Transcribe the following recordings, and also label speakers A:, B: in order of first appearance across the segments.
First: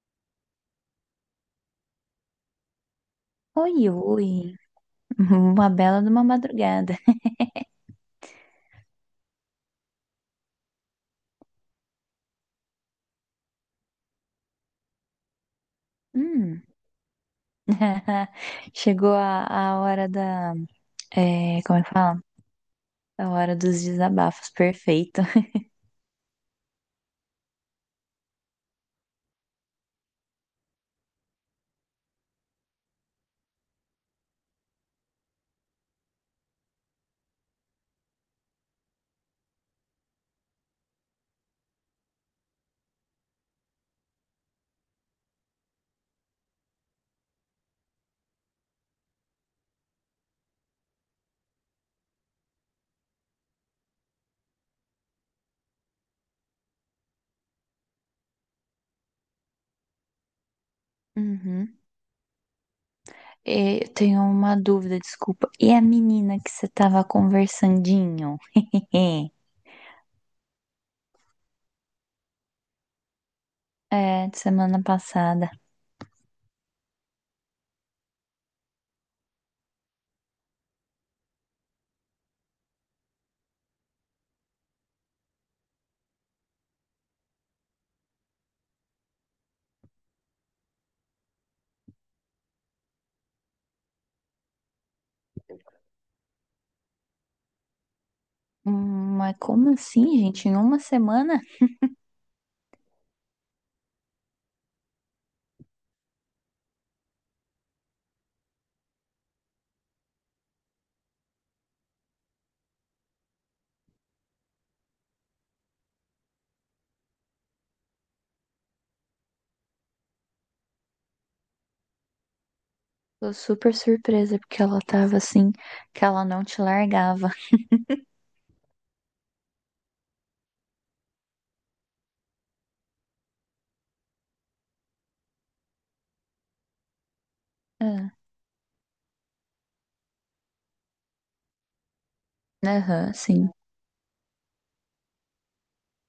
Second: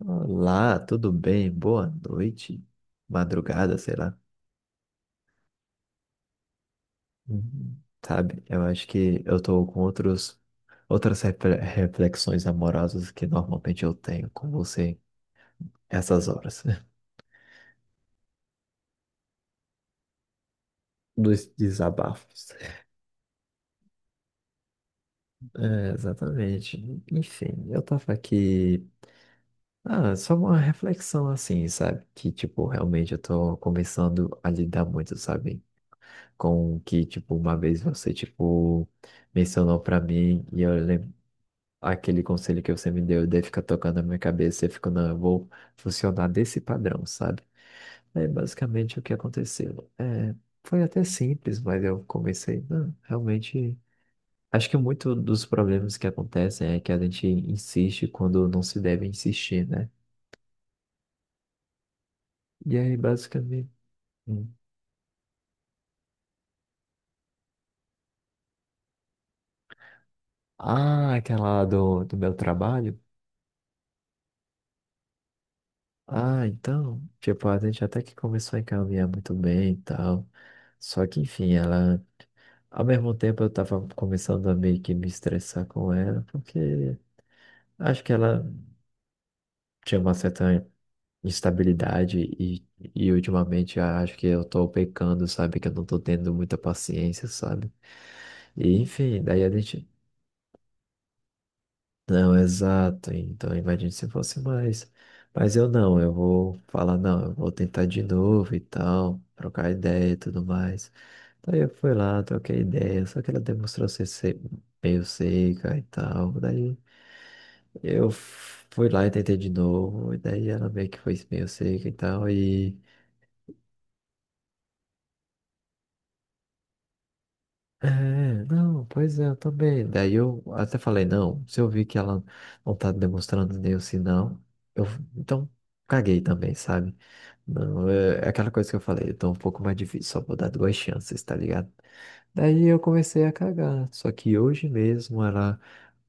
A: Olá, tudo bem? Boa noite, madrugada,
B: Oi,
A: sei lá.
B: oi. Uma bela de uma madrugada.
A: Uhum. Sabe, eu acho que eu tô com outras reflexões amorosas que normalmente eu tenho com você essas
B: Hum.
A: horas,
B: Chegou a hora da.
A: dos
B: É, como é que fala?
A: desabafos.
B: A hora dos desabafos. Perfeito.
A: É, exatamente. Enfim, eu tava aqui. Ah, só uma reflexão assim, sabe? Que, tipo, realmente eu tô começando a lidar muito, sabe? Com o que, tipo, uma vez você, tipo, mencionou pra mim e eu lembro. Aquele conselho que você me deu de fica tocando na minha cabeça, eu fico, não, eu vou funcionar desse padrão, sabe? É basicamente o que aconteceu. É, foi até simples, mas eu comecei, não, realmente. Acho que muito dos problemas que acontecem é que a gente insiste quando não se deve insistir, né?
B: Uhum.
A: E aí, basicamente.
B: Eu tenho
A: Hum.
B: uma dúvida, desculpa. E a menina que você tava conversandinho?
A: Ah, aquela lá do meu trabalho.
B: É, de semana passada.
A: Ah, então, tipo, a gente até que começou a encaminhar muito bem e tal. Só que, enfim, ela. Ao mesmo tempo, eu tava começando a meio que me estressar com ela, porque acho que ela tinha uma certa instabilidade e ultimamente acho que eu tô pecando, sabe? Que eu não tô tendo muita paciência, sabe? E, enfim,
B: Mas
A: daí a
B: como
A: gente.
B: assim, gente? Em uma semana?
A: Não, exato. Então, imagine se fosse mais. Mas eu não, eu vou falar, não, eu vou tentar de novo e tal, trocar ideia e tudo mais. Daí eu fui lá, troquei ideia, só que ela demonstrou ser meio seca e tal. Daí eu fui lá e tentei de novo, e daí ela meio que foi meio seca e tal, e.
B: Tô super surpresa porque ela tava assim, que ela não te largava.
A: É, não, pois é, eu também. Daí eu até falei, não, se eu vi que ela não tá demonstrando nenhum sinal, eu então caguei também, sabe? Não,
B: Ah.
A: é aquela coisa que eu falei, então um pouco mais difícil, só vou dar duas chances, tá ligado? Daí eu
B: Aham,
A: comecei a
B: sim.
A: cagar, só que hoje mesmo ela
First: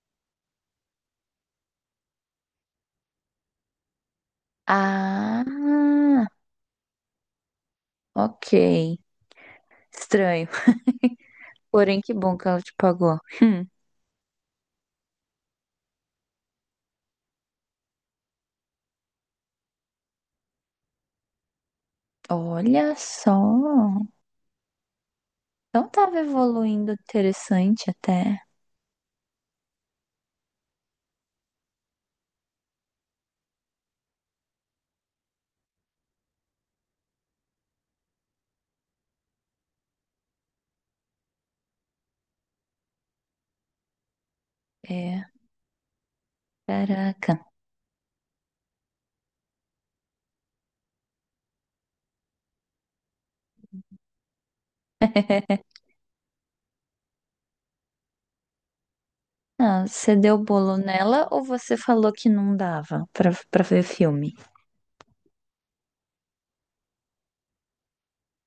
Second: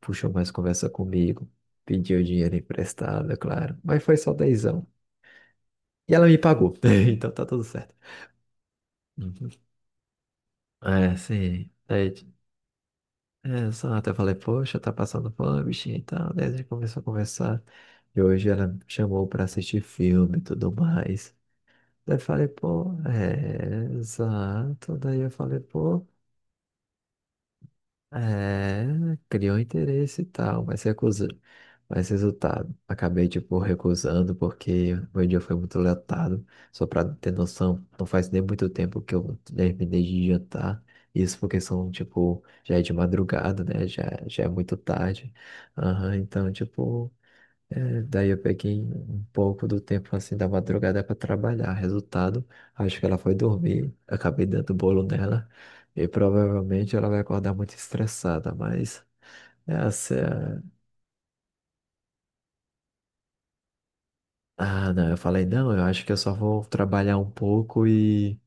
A: puxou mais conversa comigo, pediu dinheiro emprestado, é claro, mas foi só dezão.
B: Ah,
A: E ela me pagou, então tá tudo certo.
B: ok.
A: Uhum.
B: Estranho.
A: É, sim.
B: Porém,
A: É.
B: que bom que ela te pagou.
A: É, exato. Eu falei, poxa, tá passando fome, bichinha e tal. Daí a gente começou a conversar. E hoje ela me chamou pra assistir filme e tudo mais. Daí eu falei, pô,
B: Olha
A: é,
B: só.
A: exato. Daí eu falei,
B: Então
A: pô.
B: tava evoluindo interessante até.
A: É, criou um interesse e tal, mas recusa. Mas resultado, acabei, tipo, recusando porque meu dia foi muito lotado. Só pra ter noção, não faz nem muito tempo que eu terminei de jantar. Isso porque são, tipo, já é de madrugada, né? Já é muito
B: É.
A: tarde. Aham, então, tipo.
B: Caraca.
A: É, daí eu peguei um pouco do tempo assim da madrugada para trabalhar. Resultado, acho que ela foi dormir, acabei dando bolo nela e provavelmente ela vai acordar muito estressada, mas
B: Ah,
A: essa
B: você
A: é
B: deu
A: a-
B: bolo nela ou você falou que não dava pra ver filme?
A: Ah, não, eu falei, não, eu acho que eu só vou trabalhar um pouco e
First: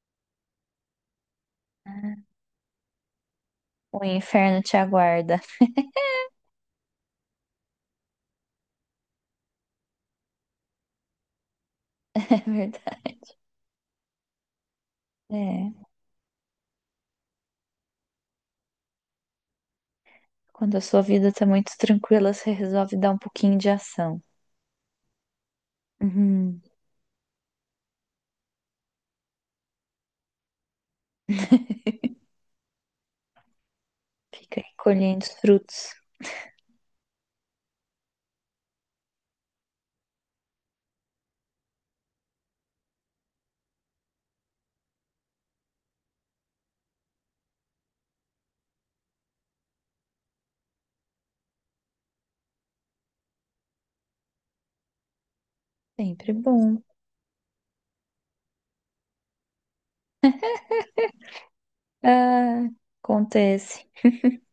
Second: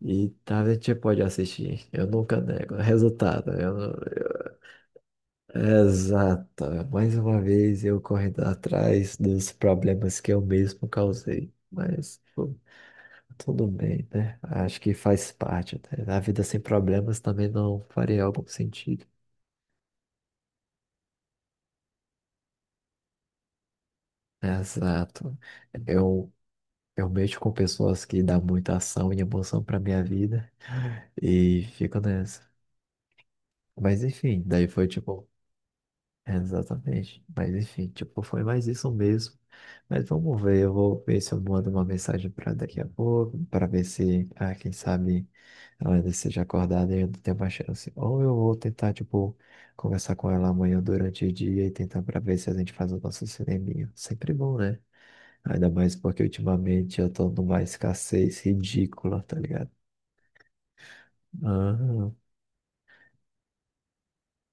A: e tá, a gente pode assistir. Eu nunca nego. Resultado, eu não-.
B: O inferno te aguarda.
A: Exato. Mais uma vez eu correndo atrás dos problemas que eu mesmo causei, mas.
B: É verdade.
A: Tudo bem, né? Acho que faz
B: É.
A: parte, né? A vida sem problemas também não faria algum sentido.
B: Quando a sua vida tá muito tranquila, você resolve dar um pouquinho de ação.
A: Né? Exato. Eu,
B: Uhum.
A: eu mexo com pessoas que dão muita ação e emoção pra minha vida e fico nessa. Mas enfim,
B: Fica aí
A: daí foi
B: colhendo
A: tipo.
B: os frutos.
A: Exatamente. Mas enfim, tipo, foi mais isso mesmo. Mas vamos ver, eu vou ver se eu mando uma mensagem para daqui a pouco, para ver se, ah, quem sabe ela ainda esteja acordada e ainda tem uma chance. Ou eu vou tentar, tipo, conversar com ela amanhã durante o dia e tentar para ver se a gente faz o nosso cineminha. Sempre bom, né? Ainda mais porque
B: Sempre bom.
A: ultimamente eu tô numa escassez ridícula, tá ligado? Ah,
B: Ah, acontece.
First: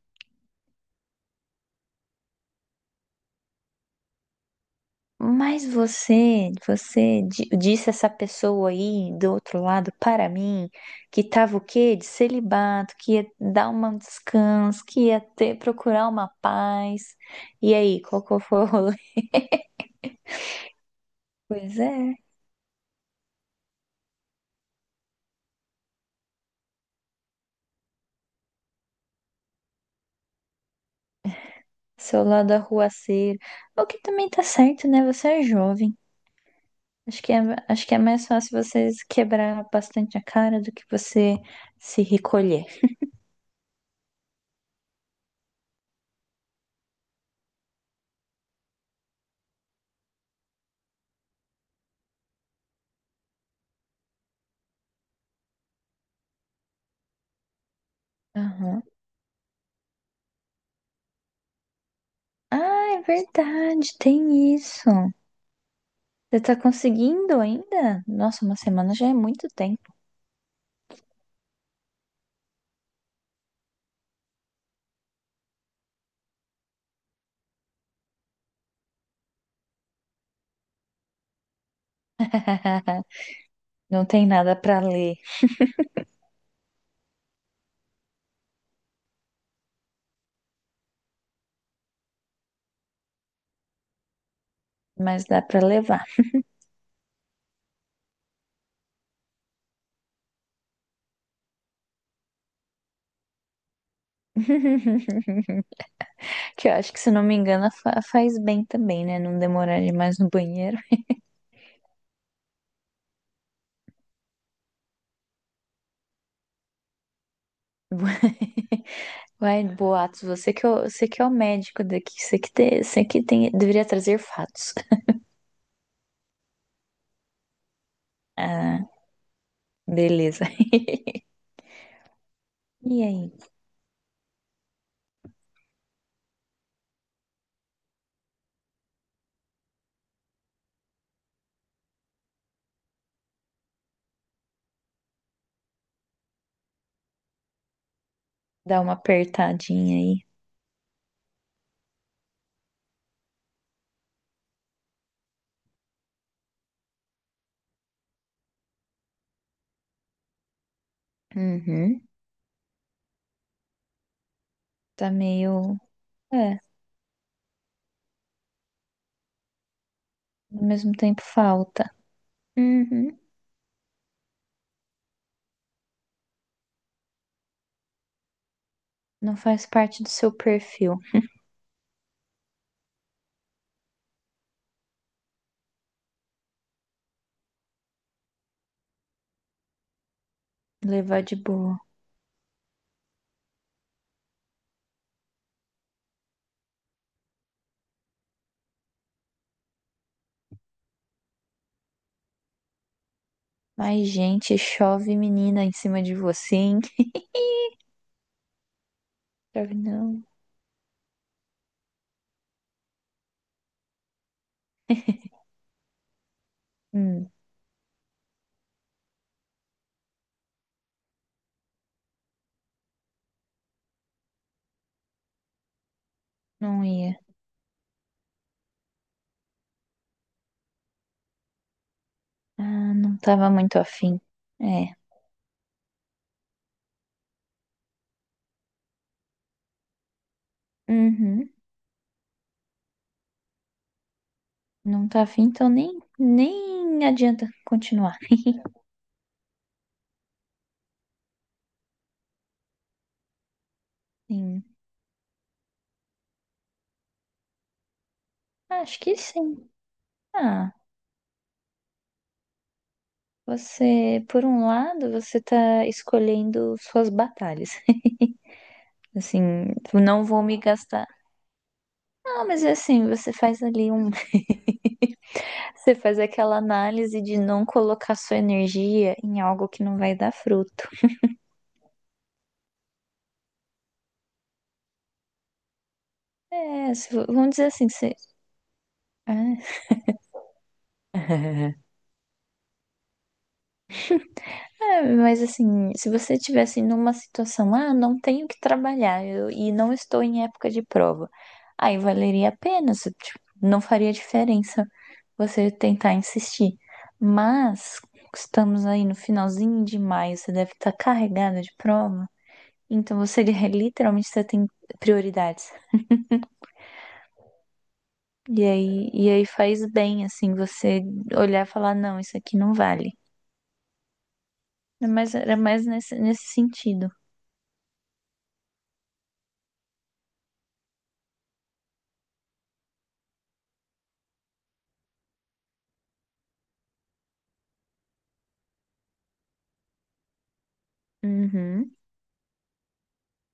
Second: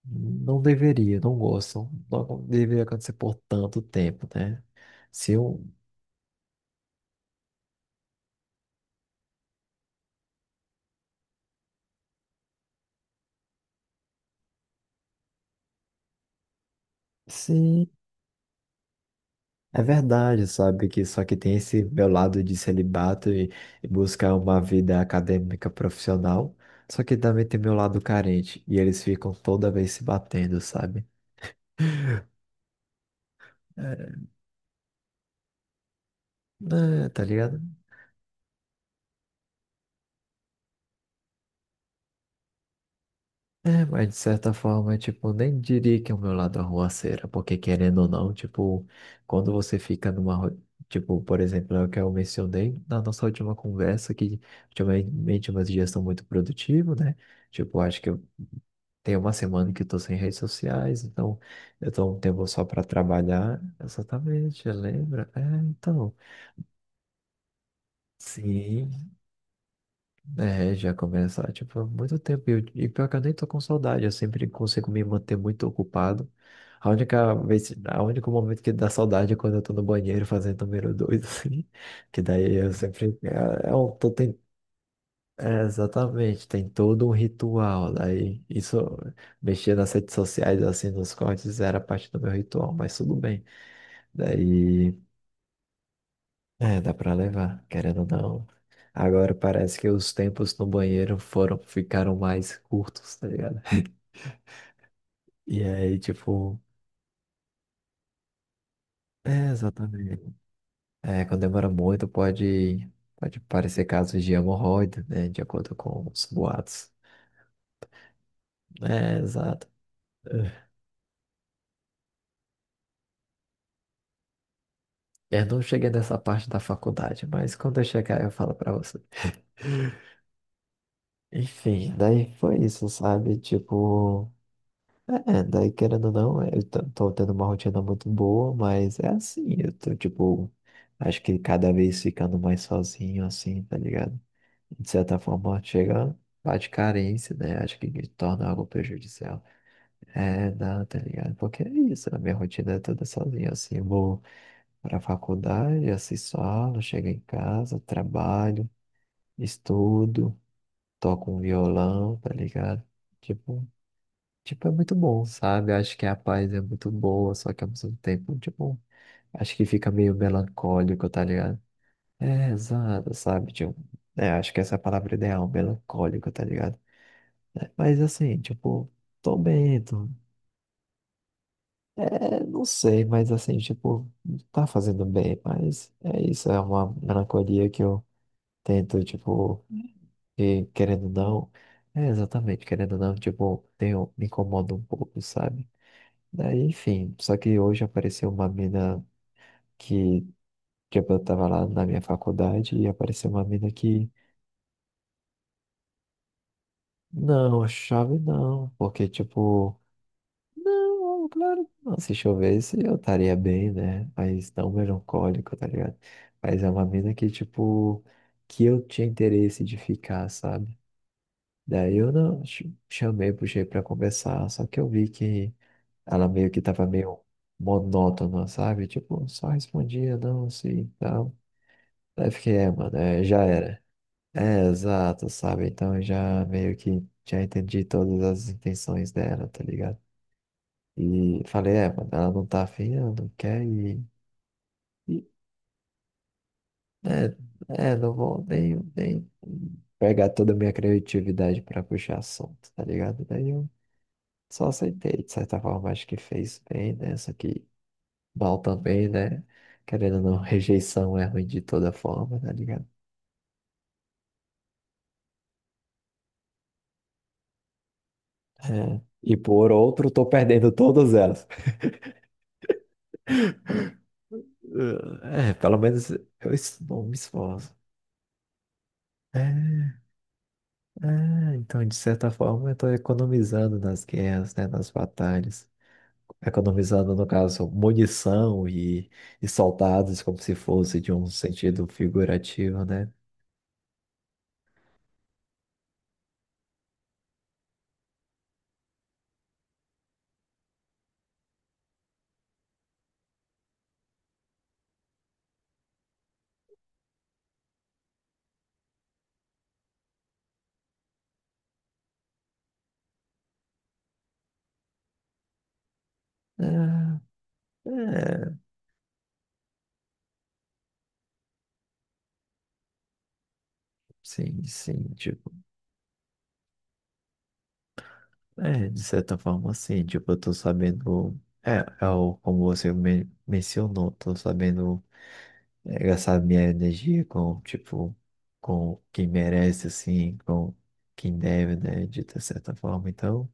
A: não deveria, não gosto. Não deveria acontecer por tanto tempo, né? Se
B: Mas
A: um.
B: você disse essa pessoa aí do outro lado para mim que tava o quê? De celibato, que ia dar um descanso, que ia ter, procurar uma paz. E
A: Sim,
B: aí, qual que foi o rolê?
A: é verdade, sabe? Que só que tem
B: Pois
A: esse meu
B: é,
A: lado de celibato e buscar uma vida acadêmica profissional, só que também tem meu lado carente e eles ficam toda vez se batendo, sabe?
B: seu lado arruaceiro. O que
A: É,
B: também tá certo, né? Você é jovem.
A: né,
B: Acho
A: tá
B: que é,
A: ligado?
B: acho que é mais fácil vocês quebrar bastante a cara do que você se recolher.
A: É, mas de certa forma, tipo, nem diria que é o meu lado arruaceira, porque querendo ou não, tipo, quando você fica numa. Tipo, por exemplo, é o que eu mencionei na nossa última conversa, que ultimamente meus dias estão muito produtivos, né? Tipo, acho que.
B: Aham.
A: Tem uma semana que eu tô sem redes sociais, então eu tô um tempo só para
B: Ah, é
A: trabalhar.
B: verdade, tem
A: Exatamente,
B: isso.
A: lembra? É, então.
B: Você tá conseguindo ainda? Nossa, uma
A: Sim,
B: semana já é muito tempo.
A: é, já começa, tipo, há muito tempo. E, e pior que eu nem tô com saudade, eu sempre consigo me manter muito ocupado. A único momento que dá saudade é quando eu tô no banheiro fazendo número dois, assim. Que daí eu sempre. É,
B: Não
A: tô.
B: tem nada pra ler,
A: É, exatamente, tem todo um ritual. Daí, isso, mexer nas redes sociais, assim, nos cortes, era parte do meu ritual, mas tudo bem. Daí,
B: mas dá pra levar.
A: é, dá pra levar, querendo ou não. Agora parece que os tempos no banheiro ficaram mais curtos, tá ligado? E aí, tipo,
B: Que eu acho que, se não me engano, faz bem também, né? Não
A: é,
B: demorar demais no
A: exatamente.
B: banheiro.
A: É, quando demora muito, pode parecer casos de hemorroida, né? De acordo com os boatos. É,
B: Vai,
A: exato.
B: Boatos, você que é o médico daqui, você que tem, deveria trazer fatos.
A: Eu não cheguei nessa parte da faculdade, mas quando eu chegar eu falo pra
B: Ah,
A: você.
B: beleza.
A: Enfim, daí foi isso,
B: E aí?
A: sabe? Tipo, é, daí querendo ou não, eu tô tendo uma rotina muito boa, mas é assim, eu tô, tipo, acho que cada vez ficando mais sozinho, assim, tá ligado? De certa forma, chega, bate carência, né? Acho que me torna algo
B: Dá uma
A: prejudicial.
B: apertadinha aí.
A: É, não, tá ligado? Porque é isso, a minha rotina é toda sozinha, assim, eu vou pra faculdade, assisto aula, chego em casa, trabalho. Estudo, toco um
B: Uhum.
A: violão, tá ligado? Tipo, tipo, é muito
B: Tá
A: bom, sabe?
B: meio.
A: Acho que a paz
B: É,
A: é muito boa, só que ao mesmo tempo, tipo, acho que fica meio
B: ao mesmo
A: melancólico,
B: tempo
A: tá ligado?
B: falta.
A: É, exato,
B: Uhum.
A: sabe? Tipo, é, acho que essa é a palavra ideal, melancólico, tá ligado? É, mas assim, tipo,
B: Não
A: tô
B: faz
A: bem,
B: parte
A: tô.
B: do seu perfil.
A: É, não sei, mas assim, tipo, tá fazendo bem, mas é isso, é uma melancolia que eu tento, tipo. E querendo ou
B: Levar de
A: não,
B: boa.
A: é exatamente, querendo ou não, tipo, tenho, me incomoda um pouco, sabe? Daí, enfim, só que hoje apareceu uma mina que, tipo, eu tava lá na minha faculdade e apareceu uma mina
B: Mas,
A: que.
B: gente, chove menina em cima de você, hein?
A: Não, chave não, porque,
B: Chove,
A: tipo,
B: não.
A: não, claro, que não, se chovesse eu estaria bem, né? Mas não melancólico, tá ligado? Mas é uma mina que,
B: Hum,
A: tipo, que eu tinha interesse de ficar, sabe? Daí eu não chamei, puxei pra conversar, só que eu vi que. Ela meio que
B: não
A: tava
B: ia.
A: meio monótona, sabe? Tipo, só respondia não, sim, e tal. Aí eu fiquei, é,
B: Ah,
A: mano,
B: não
A: é, já
B: tava muito
A: era.
B: afim.
A: É,
B: É.
A: exato, sabe? Então eu já meio que já entendi todas as intenções dela, tá ligado? E
B: Uhum.
A: falei, é, mano, ela não tá afim, ela não quer e,
B: Não
A: e
B: tá afim, nem
A: é,
B: adianta
A: é, não
B: continuar.
A: vou nem, nem pegar toda a minha criatividade pra puxar assunto, tá ligado? Daí eu
B: Sim.
A: só aceitei, de certa forma, acho que fez bem, né? Só que mal
B: Acho
A: também,
B: que
A: né?
B: sim.
A: Querendo ou não,
B: Ah.
A: rejeição é ruim de toda forma, tá ligado?
B: Você, por um lado, você tá escolhendo suas batalhas.
A: É. E
B: Assim,
A: por
B: tipo,
A: outro,
B: não
A: tô
B: vou me
A: perdendo
B: gastar.
A: todas elas.
B: Não, mas é assim, você faz ali um,
A: É, pelo
B: você
A: menos
B: faz
A: eu
B: aquela
A: não me
B: análise de não
A: esforço.
B: colocar sua energia em algo que não
A: É,
B: vai dar fruto.
A: é, então, de certa forma, eu tô economizando nas guerras, né, nas batalhas.
B: É, se,
A: Economizando, no
B: vamos dizer
A: caso,
B: assim, você,
A: munição e
B: é.
A: soldados, como se fosse de um sentido figurativo, né?
B: É, mas assim, se você estivesse numa situação, ah, não tenho que trabalhar e não estou em época de prova, aí valeria a pena, se, tipo, não faria diferença você tentar insistir. Mas estamos aí no finalzinho de maio, você deve estar carregada de prova, então você literalmente você tem prioridades.
A: É, é,
B: E aí faz bem, assim, você olhar e falar, não, isso aqui não vale.
A: sim, sim,
B: Mas
A: tipo.
B: era mais nesse sentido.
A: É, de certa forma, sim. Tipo, eu tô sabendo. É, é o, como você mencionou, tô sabendo é, gastar minha energia com, tipo, com quem merece, assim, com quem deve,
B: Uhum.
A: né, de ter certa forma. Então,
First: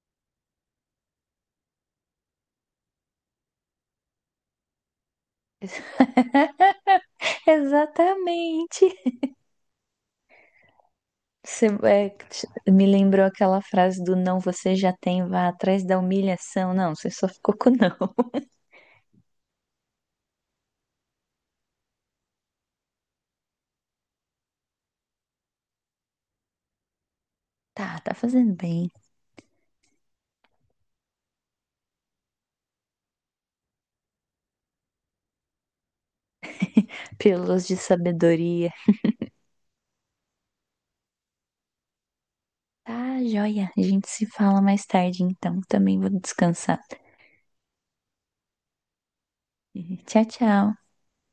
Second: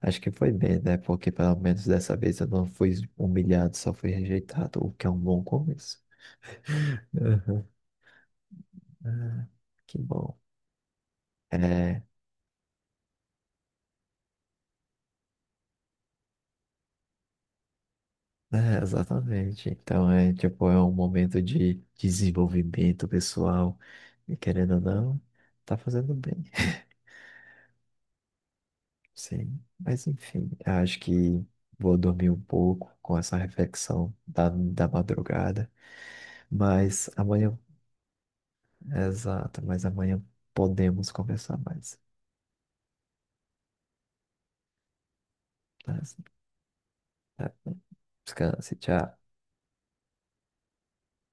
A: acho que foi bem, né? Porque pelo menos dessa vez eu não fui humilhado, só fui rejeitado, o que é um bom começo. É.
B: Exatamente.
A: Que bom.
B: Você,
A: É.
B: é, me lembrou aquela frase do não, você já tem, vá atrás da humilhação. Não, você só ficou com não.
A: É, exatamente. Então é tipo, é um momento de desenvolvimento pessoal. E querendo ou não, tá fazendo bem.
B: Tá, tá fazendo bem.
A: Sim. Mas enfim, eu acho que vou dormir um pouco com essa reflexão da madrugada. Mas amanhã,
B: Pílulas de sabedoria.
A: exato, mas amanhã podemos conversar mais.
B: Tá, joia. A gente se fala mais tarde, então. Também
A: Tá?
B: vou descansar.
A: Tá. Descanse, tchau.
B: Tchau, tchau.